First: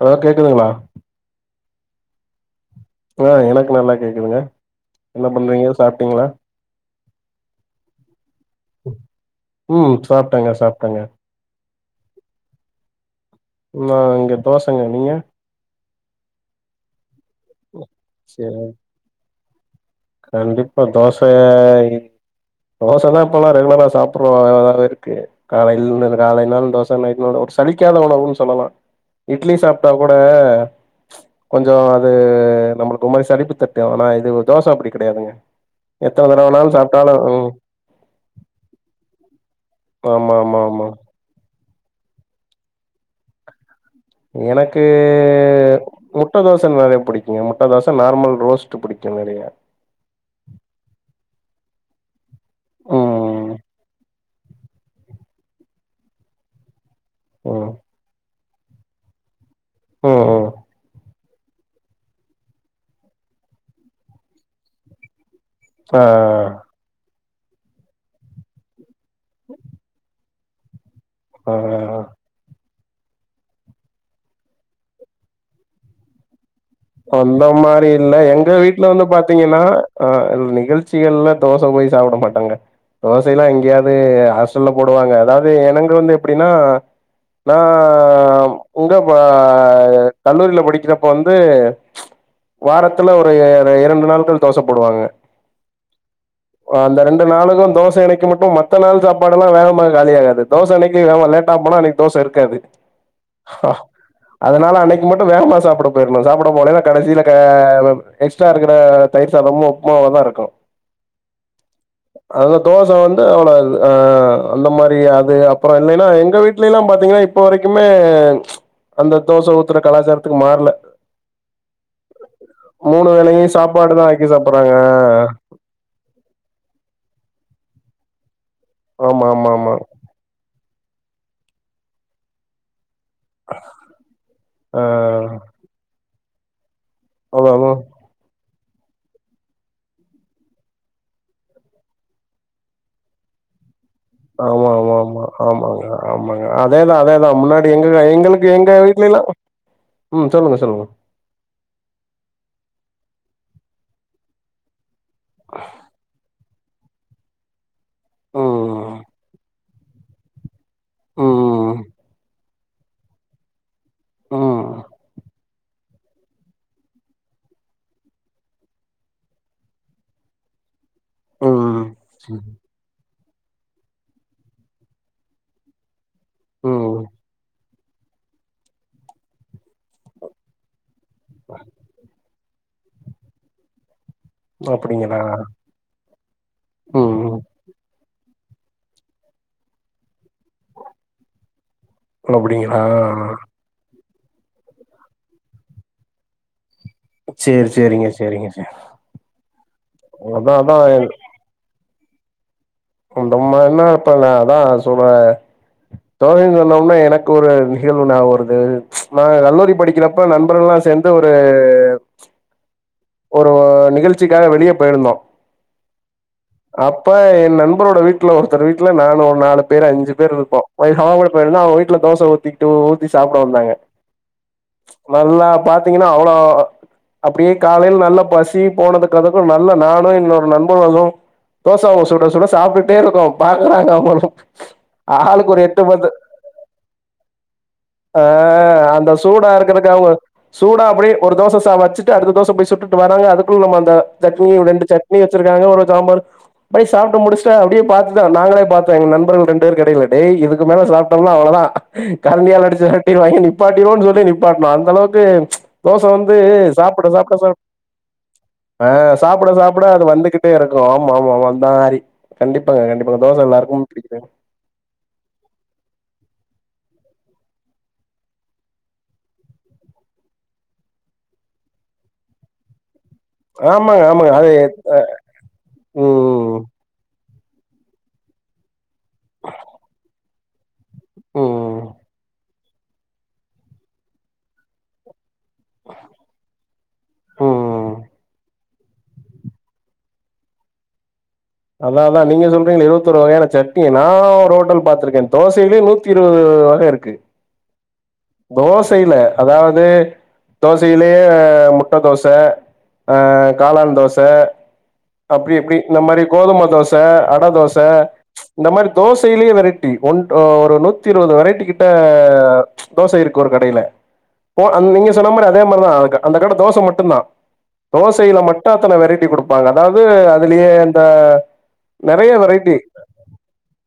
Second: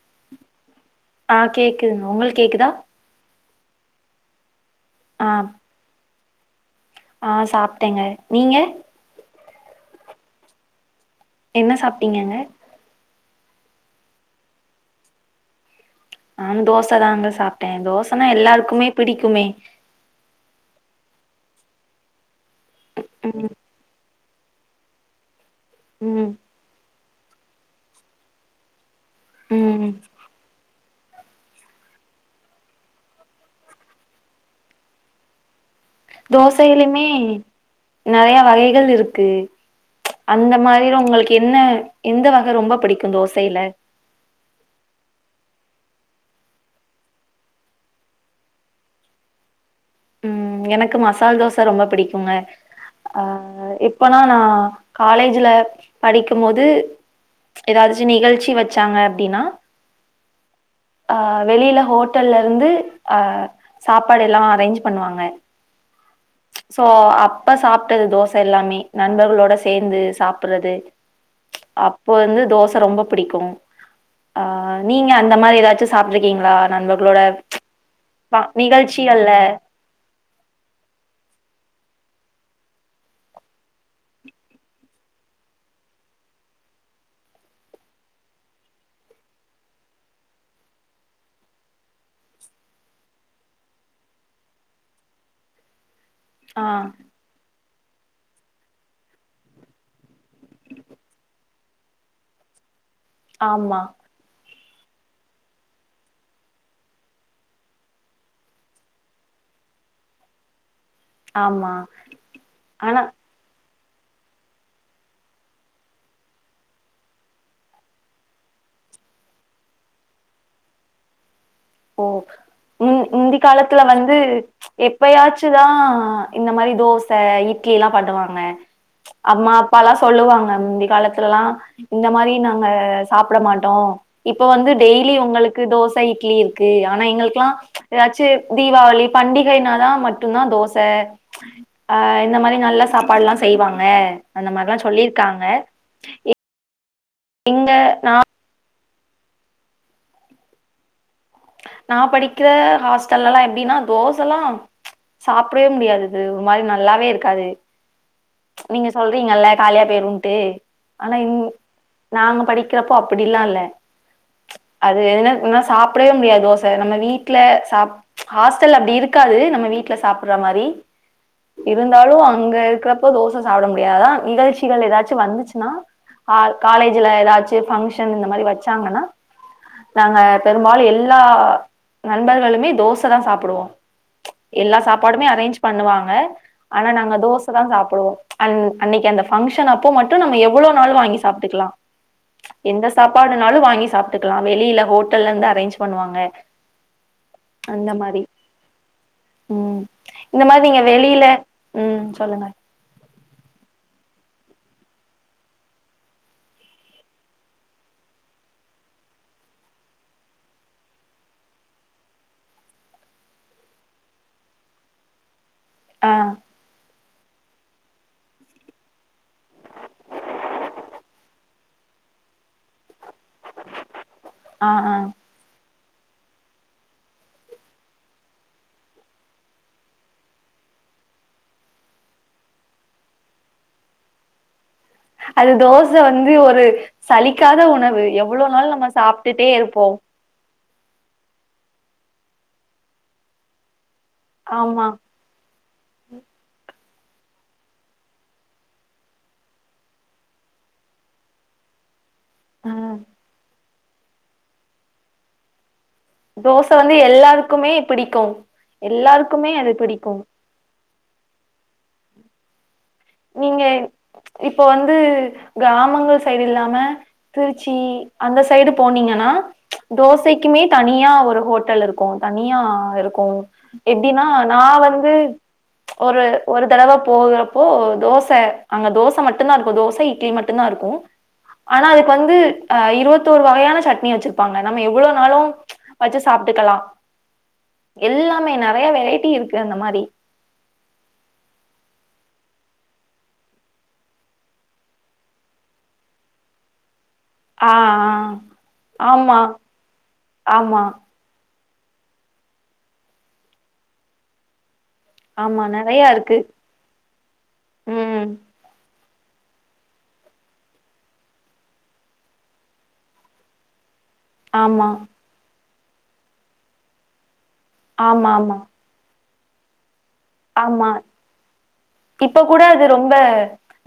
Hello கேக்குதுங்களா ஆ கேக்குதுங்க உங்களுக்கு கேக்குதா ஆ எனக்கு நல்லா கேக்குதுங்க ஆ என்ன பண்றீங்க சாப்ட்டீங்களா ஆ சாப்ட்டேங்க நீங்க உ சாப்ட்டேங்க சாப்ட்டேங்க என்ன சாப்பிட்டீங்கங்க நா இங்க தோசங்க நீங்க நானு தோசை தாங்க சாப்ட்டே தோசனா சரி எல்லாருக்குமே பிடிக்குமே கண்டிப்பா தோ சை தோசைனா இப்பல்லா ம் ரெகுலரா சாப் கோ இருக்கு காலையில ம் காலைல்னாலு தோச நைட்னாலு ஒரு சலிக்காத உனவுன்னு சொல்லலா இட்லி சாப்ட்டா ம் கூட கொஞ்ச அது நம்ளுக் ஒரு மாரி சளிப்பு தட்டும் ஆனா இது தோச அப்டி கிடையாதுங்க தோசை யிலுமே நெறைய வகைகள் இருக்கு ஆமா அந்த ஆமா ஆமா மாரில உங்களுக்கு என்ன எந்த வக ரொம்ப பிடிக்கும் தோசையில எனக்கு முட்டை தோச நெறைய பிடிக்கும்ங்க முட்டை தோசை நார்மல் ரோஸ்ட் பிடிக்கும் நெறைய ம் எனக்கு மசால் தோசை ரொம்ப பிடிக்குங்க ம் அ ம் இப்பனா நான் காலேஜ்ல படிக்கும் போது ம் ஏதாச்சும் நிகழ்ச்சி வச்சாங்க அப்டின்னா ம் ம் அ வெளியில ஹோட்டல்ல இருந்து அ சாப்பாடு எல்லா அரேஞ்ச் பண்ணுவாங்க ஆ ஆ சோ அப்ப சாப்ட்டது தோச எல்லாமே நண்பர்களோட சேந்து சாப்டுறது ஆ அப்போ இருந்து தோசை ரொம்ப பிடிக்கும் ஆ நீங்க அந்த மாரி ஏதாச்சு சாப்பிட்டுருக்கீங்களா அந்த மாரி இல்ல எங்க வீட்ல வந்து நிகழ்ச்சிகள்ல பாத்தீங்கன்னா ஆ நிகழ்ச்சிகள்ல தோசை போய் சாப்ட மாட்டாங்க தோசை எல்லாம் எங்கேயாவது ஹாஸ்டல்ல போடுவாங்க அதாவது எனங்க வந்து எப்டின்னா நான் உங்க ப கல்லூரியில படிக்கிறப்ப வந்து வாரத்துல ஒரு இரண்டு நாட்கள் தோசை பொடுவாங்க ஆ அந்த ரெண் டு நாளும் தோசை அணைக்கு மட்டும் மத்த நாள் சாப்பாடுல்லா வேமாக காலிய ஆகாது தோச அன்னைக்கு லேட்டா ஃபோன் அன்னைக்கு தோசை இருக்காது ஆமா அதனால அன்னைக்கு மட்டும் வேகமா சாப்ட போயிறனு சாப்ட போலேன கடைசியில எக்ஸ்ட்ரா இருக்கிற தயிர் சாதமும் உப்புமாவ தான் இருக்கும் ஆமா அந்த தோசை ஆனா வந்து அவ்ளவு இது ஆ அந்த மாரி அது அப்பறம் இல்லைன்னா எங்க வீட்ல எல்லாம் பாத்தீங்கன்னா இப்ப வரைக்குமே அந்த தோச ஊத்துற கலாச்சாரத்துக்கு மாறல ஓ முந்தி வேளையும் காலத்துல சாப்பாடு தான் வந்து ஆக்கி சாப்பிடுறாங்க. எப்பயாச்சு ட்டுதா இந்த மாரி தோச இட்லி எல்லாம் பண்ணுவாங்க ஆமா, ஆமா, அம்மா ஆமா. அப்பா ல சொல்லுவாங்க முந்தி காலத்துல எல்லாம் இந்த மாரி நாங்க சாப்ட மாட்டோம் இப்ப வந்து ஆ டெய்லி உங்களுக்கு தோச இட்லி இருக்கு ஆனா எங்களுக்கெல்லா அதாவும் ஏதாச்சு தீபாவளி பண்டிகைனாதான் மட்டும் தான் தோச அ இந்த மாரி நல்ல சாப்பாடு எல்லா செய்வாங்க அந்த ஆமா மாரில்லா ஆமா ஆமா சொல்லிருக்காங்க ஆமாங்க ஆமாங்க அதேதான் அதேதான் முன்னாடி எங்க எங்களுக்கு எங்க வீட்ல எல்லா ம் சொல்லுங்க சொல்லுங்க நான் படிக்கிற ஹாஸ்டல்ல எல்லாம் எப்டின்னா தோச எல்லாம் சாப்டவே முடியாதுது ஒரு மாரி நல்லாவே இருக்காது நீங்க ம். சொல்றீங்கல்ல காலியா போய்ருன்டு ஆனா ம். நாங்க படிக்கிறப்போ அப்டில்லா இல்ல ம். அது எதுனா என்னா சாப்டவே முடியாது தோச நம்ம வீட்ல சா ஹாஸ்டல்ல அப்டி இருக்காது நம்ம வீட்ல சாப்பிற்ர மாரி ம் இருந்தாலும் அங்க இருக்கிறப்ப தோச சாப்பிட முடியாது அதான் நிகழ்ச்சிகள் ஏதாச்சும் வந்துச்சுன்னா ம் காலேஜ்ல ஏதாச்சு பங்க்ஷன் இந்த மாரி வெச்சாங்கன்னா நாங்க பெரும்பாலும் எ ல்லா நண்பர்களுமே தோச தான் சாப்டுவோ எல்லா அப்டிங்களா சாப்பாடுமே அரேஞ்ச் பண்ணுவாங்க ஆனா நாங்க ம் ம் தோச தான் சாப்டுவோ அன் அன்னைக்கு அந்த பங்க்ஷன் அப்போ மட்டும் நம்ம எவ்ளவு நாள் வாங்கி சாப்ட்டுக்கலா அப்டிங்களா எந்த சாப்பாடுனாலு வாங்கி சாப்ட்டுக்கலா வெளில ஹோட்டல்ல இருந்து அரேஞ்ச் பண்ணுவாங்க சேரி அந்த சேரிங்க மாரி சேரிங்க சேரி ம் இந்த அதா மாரி அதா நீங்க வெளில ம் சொல்லுங்க உ தம்மானா அப்பெல்லாதா சொல்ற தோனின் சொன்னோம்னா எனக்கு ஒரு நிகழ்வு நாபகோ வருது நா கல்லூரி படிக்கெறப் ப நண்பர்கள்ல்லா சேந்து ஒரு ஒரு நிகழ்ச்சிக்காக வெளிய போயிருந்தோ ஆ அப்ப என் நண்பரோட வீட்ல ஒருத்தர் வீட்ல நானு ஒரு நாலு பேர் அஞ்சு பேர் இருப்போ அவ சாப்பெட போய்ருந்த அவ வீட்ல தோச ஊத்தி ட்டு ஊத்தி சாப்பட வந்தாங்க ஆ ஆ நல்லா ப பாத்தீங்கன்னா அவ்ளோ அப்டியே காலேல நல்லா பசி போனதுக்கு அதுக்கு நல்லா நானு என்னோட நண்பர்களு தோச அவ்ங்க சுட சுட சாப்ட்டுட்டே இருக்கோ அவ்ங்களு அது ஆளுக்கு ஒரு எட்டு தோச பத்து வந்து ஒரு சலிக்காத உணவு ஆ எவ்ளோ நாள் நம்ம அந்த சாப்ட்டுட்டே சூடா இருப்போ இருக்கறதுக்கு அவுங்க சூடா அப்டியே ஒரு தோச ச வெச்சிட்டு அடுத்த தோச போய் சுட்டுட்டு வராங்க அதுக்குள்ள நம்ம அந்த சட்னி ரெண்டு ஆமா சட் னி வெச்சிருக்காங்க ஒரு சாம்பாரு போய் சாப்ட்டு முடிச்சிட்ட அப்டியே பாத்துதா நாங்களே பாத்தோ எங்க நண்பர்கள் ரெண்டு பேர் கெடெல டேய் இதுக்கு மேல சாப்ட்டொம்னா அவ்ளோதா கரட்டியால ஆ அடுச்சு வெரட்டீருவாங்க நிப்பாட்டிவோன்னு சொல்லி நிப்பாட்ணோ அந்த அளவுக்கு தோச வந்து தோச வந்து சாப்பட சாப்பட சாப்ட் எல்லாருக்குமே பிடிக்கு ஆ சாப்பட எல்லாருக்குமே சாப்பட அது பிடிக்கு வந்து துட்டே இருக்கு ஆமா ஆமா ஆமா தாரி கண்டிப்பாங்க கண்டிப்பாங்க தோச நீங்க எல்லாருக்கும் புடிகுது இப்போ வந்து க்ராமங்கள் சைட் இல்லாம திருச்சி அந்த சைடு போனீங்கனா தோசைக்குமே தனியா ஒரு ஹோட்டல் இருக்கு தனியா இருக்கு ஆமாங்க எப்டின்னா ஆமாங்க அது நா வந்து ஒரு ம் ஒரு தடவ போகுறப்போ தோச அங்க தோச மட்டுந்தா இருக்கு தோச இட்லி மட்டுந்தா இருக்கு ம் ஆனா அதுக்கு வந்து அ இருவத்தோரு வகையான சட்னி வெச்சிருப்பாங்க நம்ம எவ்ளோனாலு வெச்சு சாப்ட்டுக்கலா ம் எல்லாமே நறையா வெரைட்டி இருக்கு அந்த மாரி அதா அதா நீங்க சொல்றீங்களே இருவத்தோரு வகையான சட்னி நா ஒரு ஹோட்டல் பாத்திருக்கே தோசைலியே நூத்தி நூத்தி இருவது வக இருக்கு ஆ ஆ தோசைல ஆமா அதாவது ஆமா தோசைல யே முட்ட தோச ஆ காளான் தோச அப்பிடி ஆமா எப்பிடி இந்த நெறையா மாரி இருக்கு கோதும தோச அட தோச ம் இந்த மாரி தோசைலெயே வெரைட்டி ஒன் ஒரு நூத்தி இருவது வரைட்டி கிட்ட தோசை இருக்கு ஒரு கடைய்ல கோ ஆமா அந் நீங்க சொன்ன மாரி அதே மாரிதா அந்த கட தோச மட்டுந்தா ஆமா தோசைல ஆமா மட்டு அத்தன வரைட்டி குடுப்பாங்க அதாவ்து அதுலயே ஆமா இந்த நறையா வரைட்டி ப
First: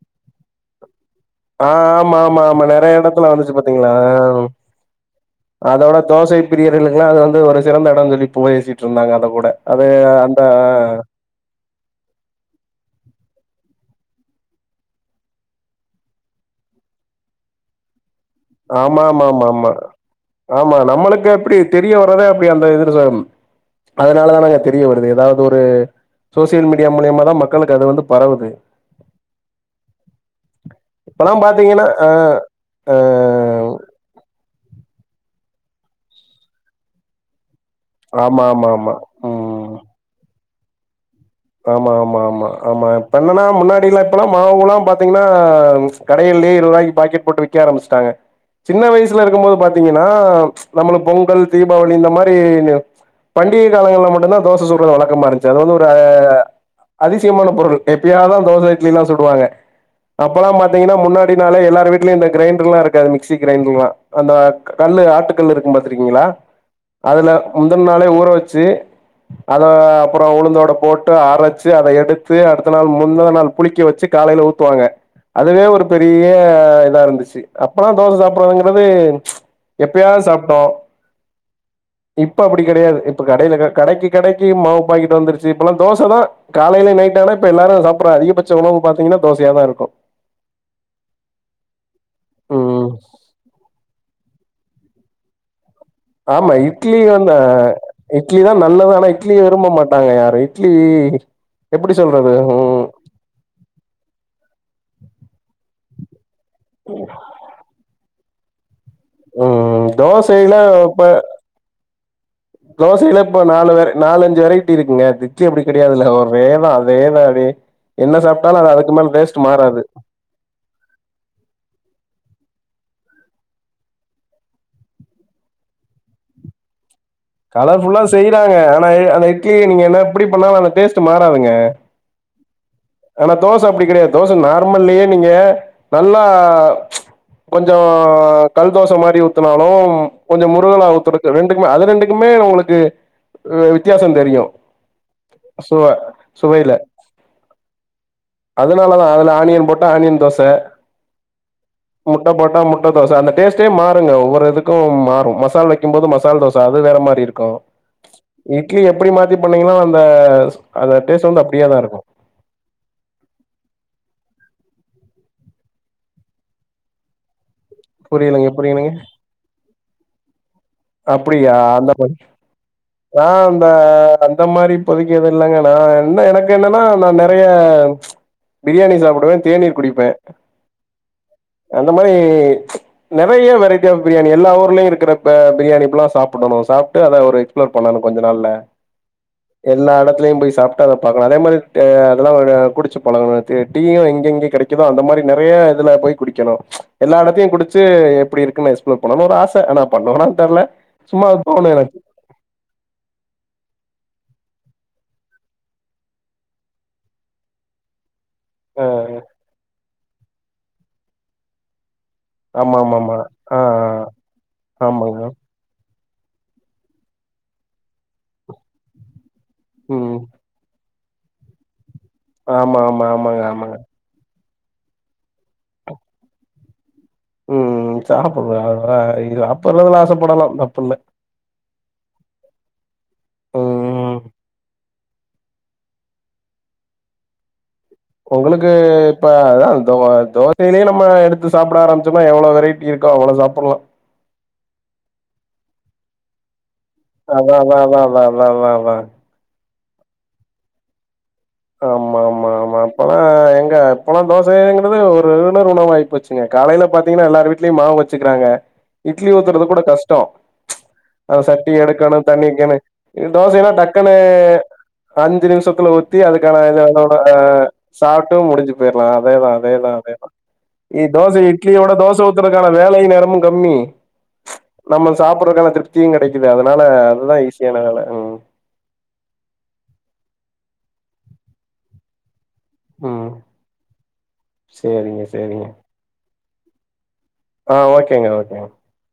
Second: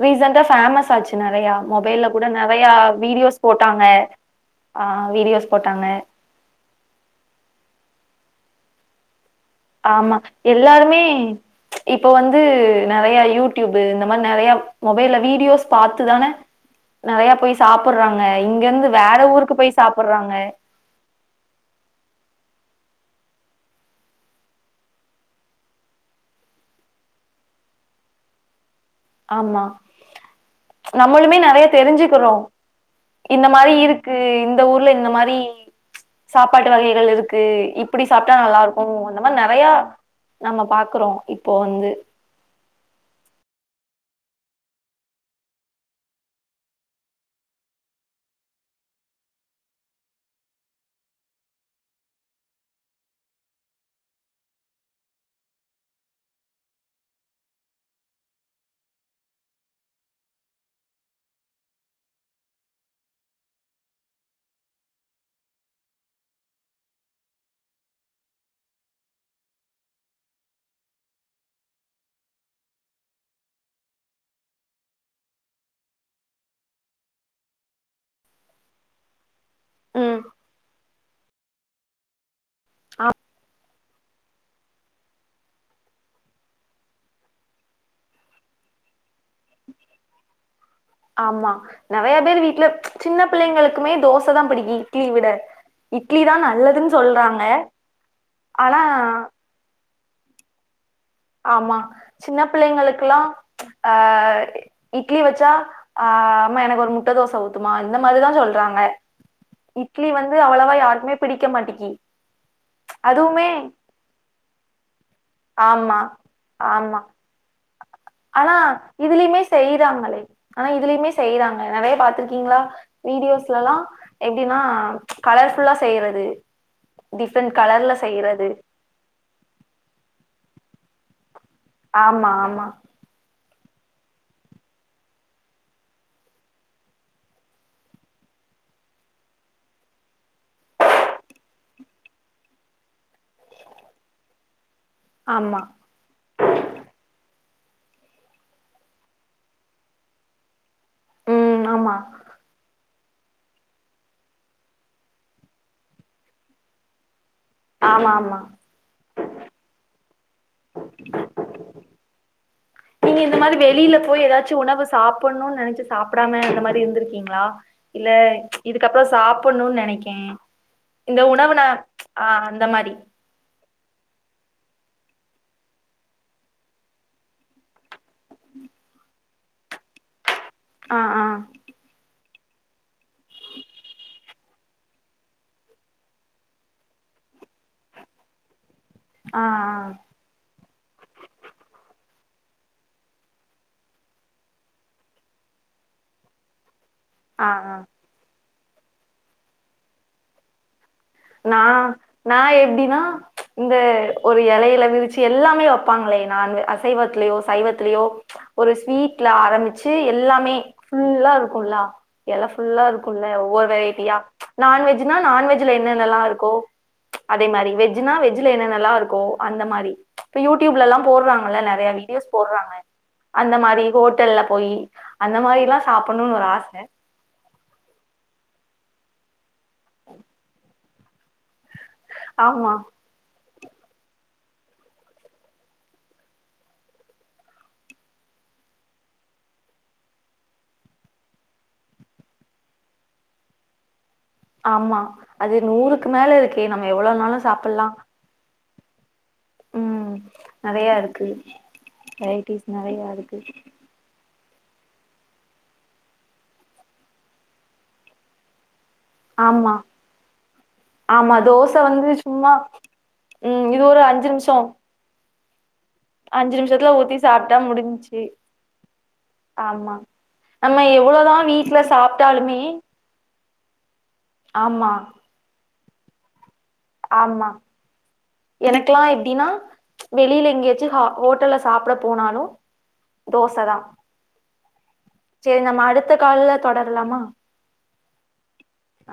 ரீசன்ட்டா ஃபேமஸ் ஆச்சு நறையா ஆ மொபைல்ல ஆமா கூட ஆமா ஆமா நறையா நெறைய எடத்துல வீடியோஸ் வந்துச்சு போட்டாங்க பாத்தீங்களா ஆ வீடியோஸ் போட்டாங்க பிரியாறருல்லுங்களா அது வந்து ஒரு சிறந்த எடொன் சொல்லி போயேசிட்டு இருந்தாங்க அத கூட அது ஆமா அந்த எல்லாருமே இப்ப வந்து நறையா யூடியூப்பு இந்த மாரி நறையா மொபைல்ல வீடியோஸ் பாத்துதான நறையா போய் சாப்பட்றாங்க இங்க இருந்து ஆமா வேற ஆமா ஆமா ஊருக்கு ஆமா போய் சாப்பட்றாங்க ஆமா நம்மளுக்கு எப்டி தெரிய வறதே அப்டி அந்த இதுல ச அதனாலதானங்க தெரிய வருது எதாவது ஒரு சோசியல் மீடியா மூலியமா தா மக்களுக்கு அது வந்து பரவுது ஆமா இப்பல்லா நம்மளுமே நறையா பாத்தீங்கன்னா ஆ தெரிஞ்சிக்கிறோ ஆ இந்த மாரி இருக்கு இந்த ஊர்ல இந்த மாரி சாப்பாட்டு வகைகள் இருக்கு இப் இப்டி சாப்ட்டா ஆமா நல்லா ஆமா இருக்கும் ஆமா அந்த மாரி நறையா ம் நம்ம பாக்கறோ இப் ஆமா ஆமா ஆமா ஆமா இப்ப என்னான்னா முன்னாடில்லா இப்பல்லா மாவுல்லா பாத்தீங்கன்னா கடையிலே இருவராய்க்கு பாக்கெட் போட்டு வி க்க ஆரம்பிச்சிட்டாங்க சின்ன வயசுல இருக்கமோது பாத்தீங்கன்னா நம்மள பொங்கல் தீபாவளி இந்த மாரிங்க பண்டிக காலங்கள்ல மட்டுந்தா தோச சுடற வழக்கமா இருந்ச்சி அது வந்து ஒரு ஆ அதிசயமான பொருள் எப்பயாதா தோச இட்லிலாம் சுடுவாங்க அப்பல்லா பாத்தீங்கன்னா முன்னாடினாலே எல்லாரு வீட்லயு இந்த கிரேண்டர்லா இருக்காது மிக்சி கிரேண்டர்ல்லா அந்த கல்லு ஆட்டுக்கல்லு இருக்கும் பாத்துருக்கீங்களா அதுல முந்தன நாளே ஊற வச்சி அத அப்புறம் உளுந்தோட போட் டு அரைச்சி அத எடுத்து அடுத்த நாள் முந்தன நாள் புளிக்க வச்சி காலையில ஊத்துவாங்க அதுவே ஒரு பெரிய இதா இருந்துச்சி அப்பல்லாம் தோச சாப்பறங்கிறது ம் எப்பயாவது சாப்ட்டோம் இப்ப அப்டி கெடையாது ஆ இப்ப கடைல கடைக்கு கடை க்கு மாவு பாக்கெட்டு வந்துருச்சி இப்பல்லா தோசதா காலைல நைட்டானா இப்ப எல்லாரு சாப்பற அதிகபட்ச உணவு பாத்தீங்கன்னா தோசயா தா இருக்கும் ஆமா நறையா பேரு வீட்ல ம் சின்ன பிள்ளைங்களுக்குமே தோசதா பிடிக்கு இட்லிய விட இட்லி தா ஆமா நல்லதுன்னு இட்லி வந்து சொல்றாங்க இட்லி தா நல்லது ஆனா இட்லி விரும்ப மாட்டாங்க யாரும் இட்லி ஆமா எப்படி சொல்றது சின்ன ம் பிள்ளைங்களுக்குலா ஆ இட்லி வச்சா ஆ ஆமா எனக்கு ஒரு முட்ட தோச ஊத்துமா இந்த மாதிரிதா சொல்றாங்க ம் இட்லி வந்து தோசையில அவ்ளவா இப்ப யாருக்குமே பிடிக்க மாட்டிக்கி தோசையில இப்போ அதுவுமே நாலு வெர நாலஞ்சி வெரைட்டி இருக்குங்க அதுக் இட்லி அப்டி கெடையாது ஆமா, இல்ல ஒரேதா ஆமா. அதேதான் அப்டி என்ன சாப்ட்டாலும் அது அதுக்கு மேல டேஸ்ட்டு மாறாது ஆ மலைவ் ஆனா இதுலயுமே செய்யறாங்க நறையா பாத்துருக்கீங்களா வீடியோஸ்லலாம் எப்டின்னா கலர்ஃபுல்லா செய்யறது டிஃப்ரண்ட் கலர்ல செய்றது மையி அந்த இட்லி நீங்க என்ன எப்டி பண்ணாலும் அந்த டேஸ்ட்டு மாறாதுங்க ஆமா ஆமா ஆனா தோச அப்டி கெடையாது தோச நார்மல்லயே நீங்க நல்லா கொஞ்சம் கல் தோச மாரி ஊத்தனாலும் கொஞ்சம் முருகலா ஊத்தடுக்கு ரெண்டுக்குமே அது ரெண்டுக்குமே உங்களுக் கு வித்தியாசம் தெரியும் ஆமா. சுவ சுவையில அதனாலதா அதுல ஆனியன் போட்டா ஆனியன் தோச ம் ஆமா முட்ட போட்டா முட்ட தோச அந்த டேஸ்டே மாறுங்க ஒவ்வொரு இதுக்கும் மாறும் மசால் வைக்கபோது மசால் தோச சோ அது வேற மாரி இருக்கும் ஆமா ஆமா இட்லி எப்டி மாத்தி பண்ணீங்கன்னோ அந்த அந்த டேஸ்ட்டு வந்து அப்டியே தா இருக்கும் நீங்க இந்த மாரி வெளியில போயி எதாச்சிம் உணவு சாப்பணுன் நெனைச்சி சாப்படாம இந்த மாரி இருந்திருக்கீங்கிளா இல்ல புரியலங்க புரியலங்க இதுக்கப்புறம் சாப்பணுன் நெனைக்கேன் இந்த உணவு அப்டியா நான் அந்த ஆ அந்த மாரி. ஆ அந்த அந்த மாரி இப்போதைக்கு எது இல்லங்க நா என்ன எனக்கென்னனா நா நெறைய பிரியாணி சாப்புடுவே தேநீர் குடிப்பே ஆ ஆ. அந்த மாரி நெறைய வெரைட்டி ஆஃப் பிரியாணி எல்லா ஊர்லயு இருக்கறப்ப பிரியாணி ஃபுல்லா சாப்புடனு சாப்ட்டு அத ஒரு எக்ஸ்ப்ளோர் பண்ணணு கொஞ்ச நாள்ள ஆ, எல்லா ஆ. எடத்து கு போய் சாப்ட்டு அத பாக்லா அதே மாரி தே அதெல்லா வந்து குடிச்சி பழகனு இப்ப டீயே எங்கெங்க கெடை கிதோ அந்த மாரி நெறைய இதுல போய் குடிக்கனு எல்லா எடத்தையு ஆ, ஆ. குடிச்சி எப்டி இருக்குன் எக்ஸ்ப்ளோர் பண்ணனு ஒரு ஆனா பண்ணுவனான் தெர்ல சும்மா நா தோணு எனக்கு நா எப்டின்னா இந்த ஒரு எலையில விரிச்சி எல்லாமே வெப்பாங்களே நா அந்த அசைவத்லயோ சைவத்லயோ ஒரு அ ஸ்வீட்ல ஆரம்பிச்சி எல்லாமே ஃபுல்லா இருக்குல்லா எல ஆமா ஃபுல்லா ஆமா ஆமா இருக்குல்ல ஆ ஒவ்வொரு வெரைட்டியா ஆ நான்வெஜ்னா ஆமாங்க நான்வெஜ் என்னன்னலா இருக்கோ அதே மாரி வெஜ்னா வெஜ்ல என்னன்னலா இருக்கோ அந்த மாரி ம் இப்ப யூடியூப்ல எல்லா போட்றாங்கள்ள நெறையா வீ போட்றாங்க ஆமா ஆமா ஆமாங்க அந்த ஆமாங்க மாரி ஹோட்டல்ல போய் அந்த மாரி எல்லா சாப்புன்னுன் ஒரு ஆச ம் சாப்புற்றா இது அப்பெல்லா இதுல ஆச படலா தப்புல்ல ஆமா ம் உங்களுக்கு இப்ப அதா தோ தோசையிலியே நம்ம எடுத்து சாப்ட ஆரம்மிச்சமா எவ்ளோ வெரை இருக்கா அவ்ள சாப்புல்லா ஆமா அது நூறுக்கு மேல இருக்கே நம்ம எவ்ளோனாலு சாப்புல்லா வா வா வா வா ம் நெறையா இருக்கு ஆமா ஆமா வெரைட்டிஸ் ஆமா நெறையா அப்பல்லா இருக்கு எங்க அப்போலா தோசங்கிறது ஒரு ரெகுலர் உணவாய்ப் போச்சுங்க காலைல பாத்தீங்கனா எல்லாரு வீட்லியு மாவு வச்சுக்குறாங்க இட்லி ஊத்துறது ஆமா கூட கஷ்டோ ஆமா அது சட்டி தோச வந்து எடுக்கனு தண்ணி சும்மா வக்கினு இது ம் தோசைனா இது ஒரு டக்குனு அஞ்சு நிமிஷோ அஞ்சி நிமிஷத்துல ஊத் ஊத்தி அஞ்சு அதுக்கான நிமிஷத்துல அதோட ஊத்தி அ சாப்ட்டா முடிஞ்ச்சு சாப்ட்டு முடிஞ்சி போய்ர்லா அதேதா அதேதா ஆமா அதேதா நம்ம இ எவ்வளோதா தோசை வீட்ல இட்லியோட தோச சாப்ட்டாலுமே ஊத்துறதுக்கான வேலை நேரமு கம்மி ஆமா நம்ம சாப்புறதான திருப் தியு கெடைக்குது அதனால அதுதா ஈஸியான வேல ம் எனக்லா எப்டின்னா வெளியில எங்கியாச்சி ஹா ஹோட்டல்ல சாப்ட போனாலு ம் தோச தா சேரிங்க சேரி சேரிங்க நம்ம அடுத்த கால்ல தொடரலாமா ஆ ஓகேங்க ஓகேங்க ஆ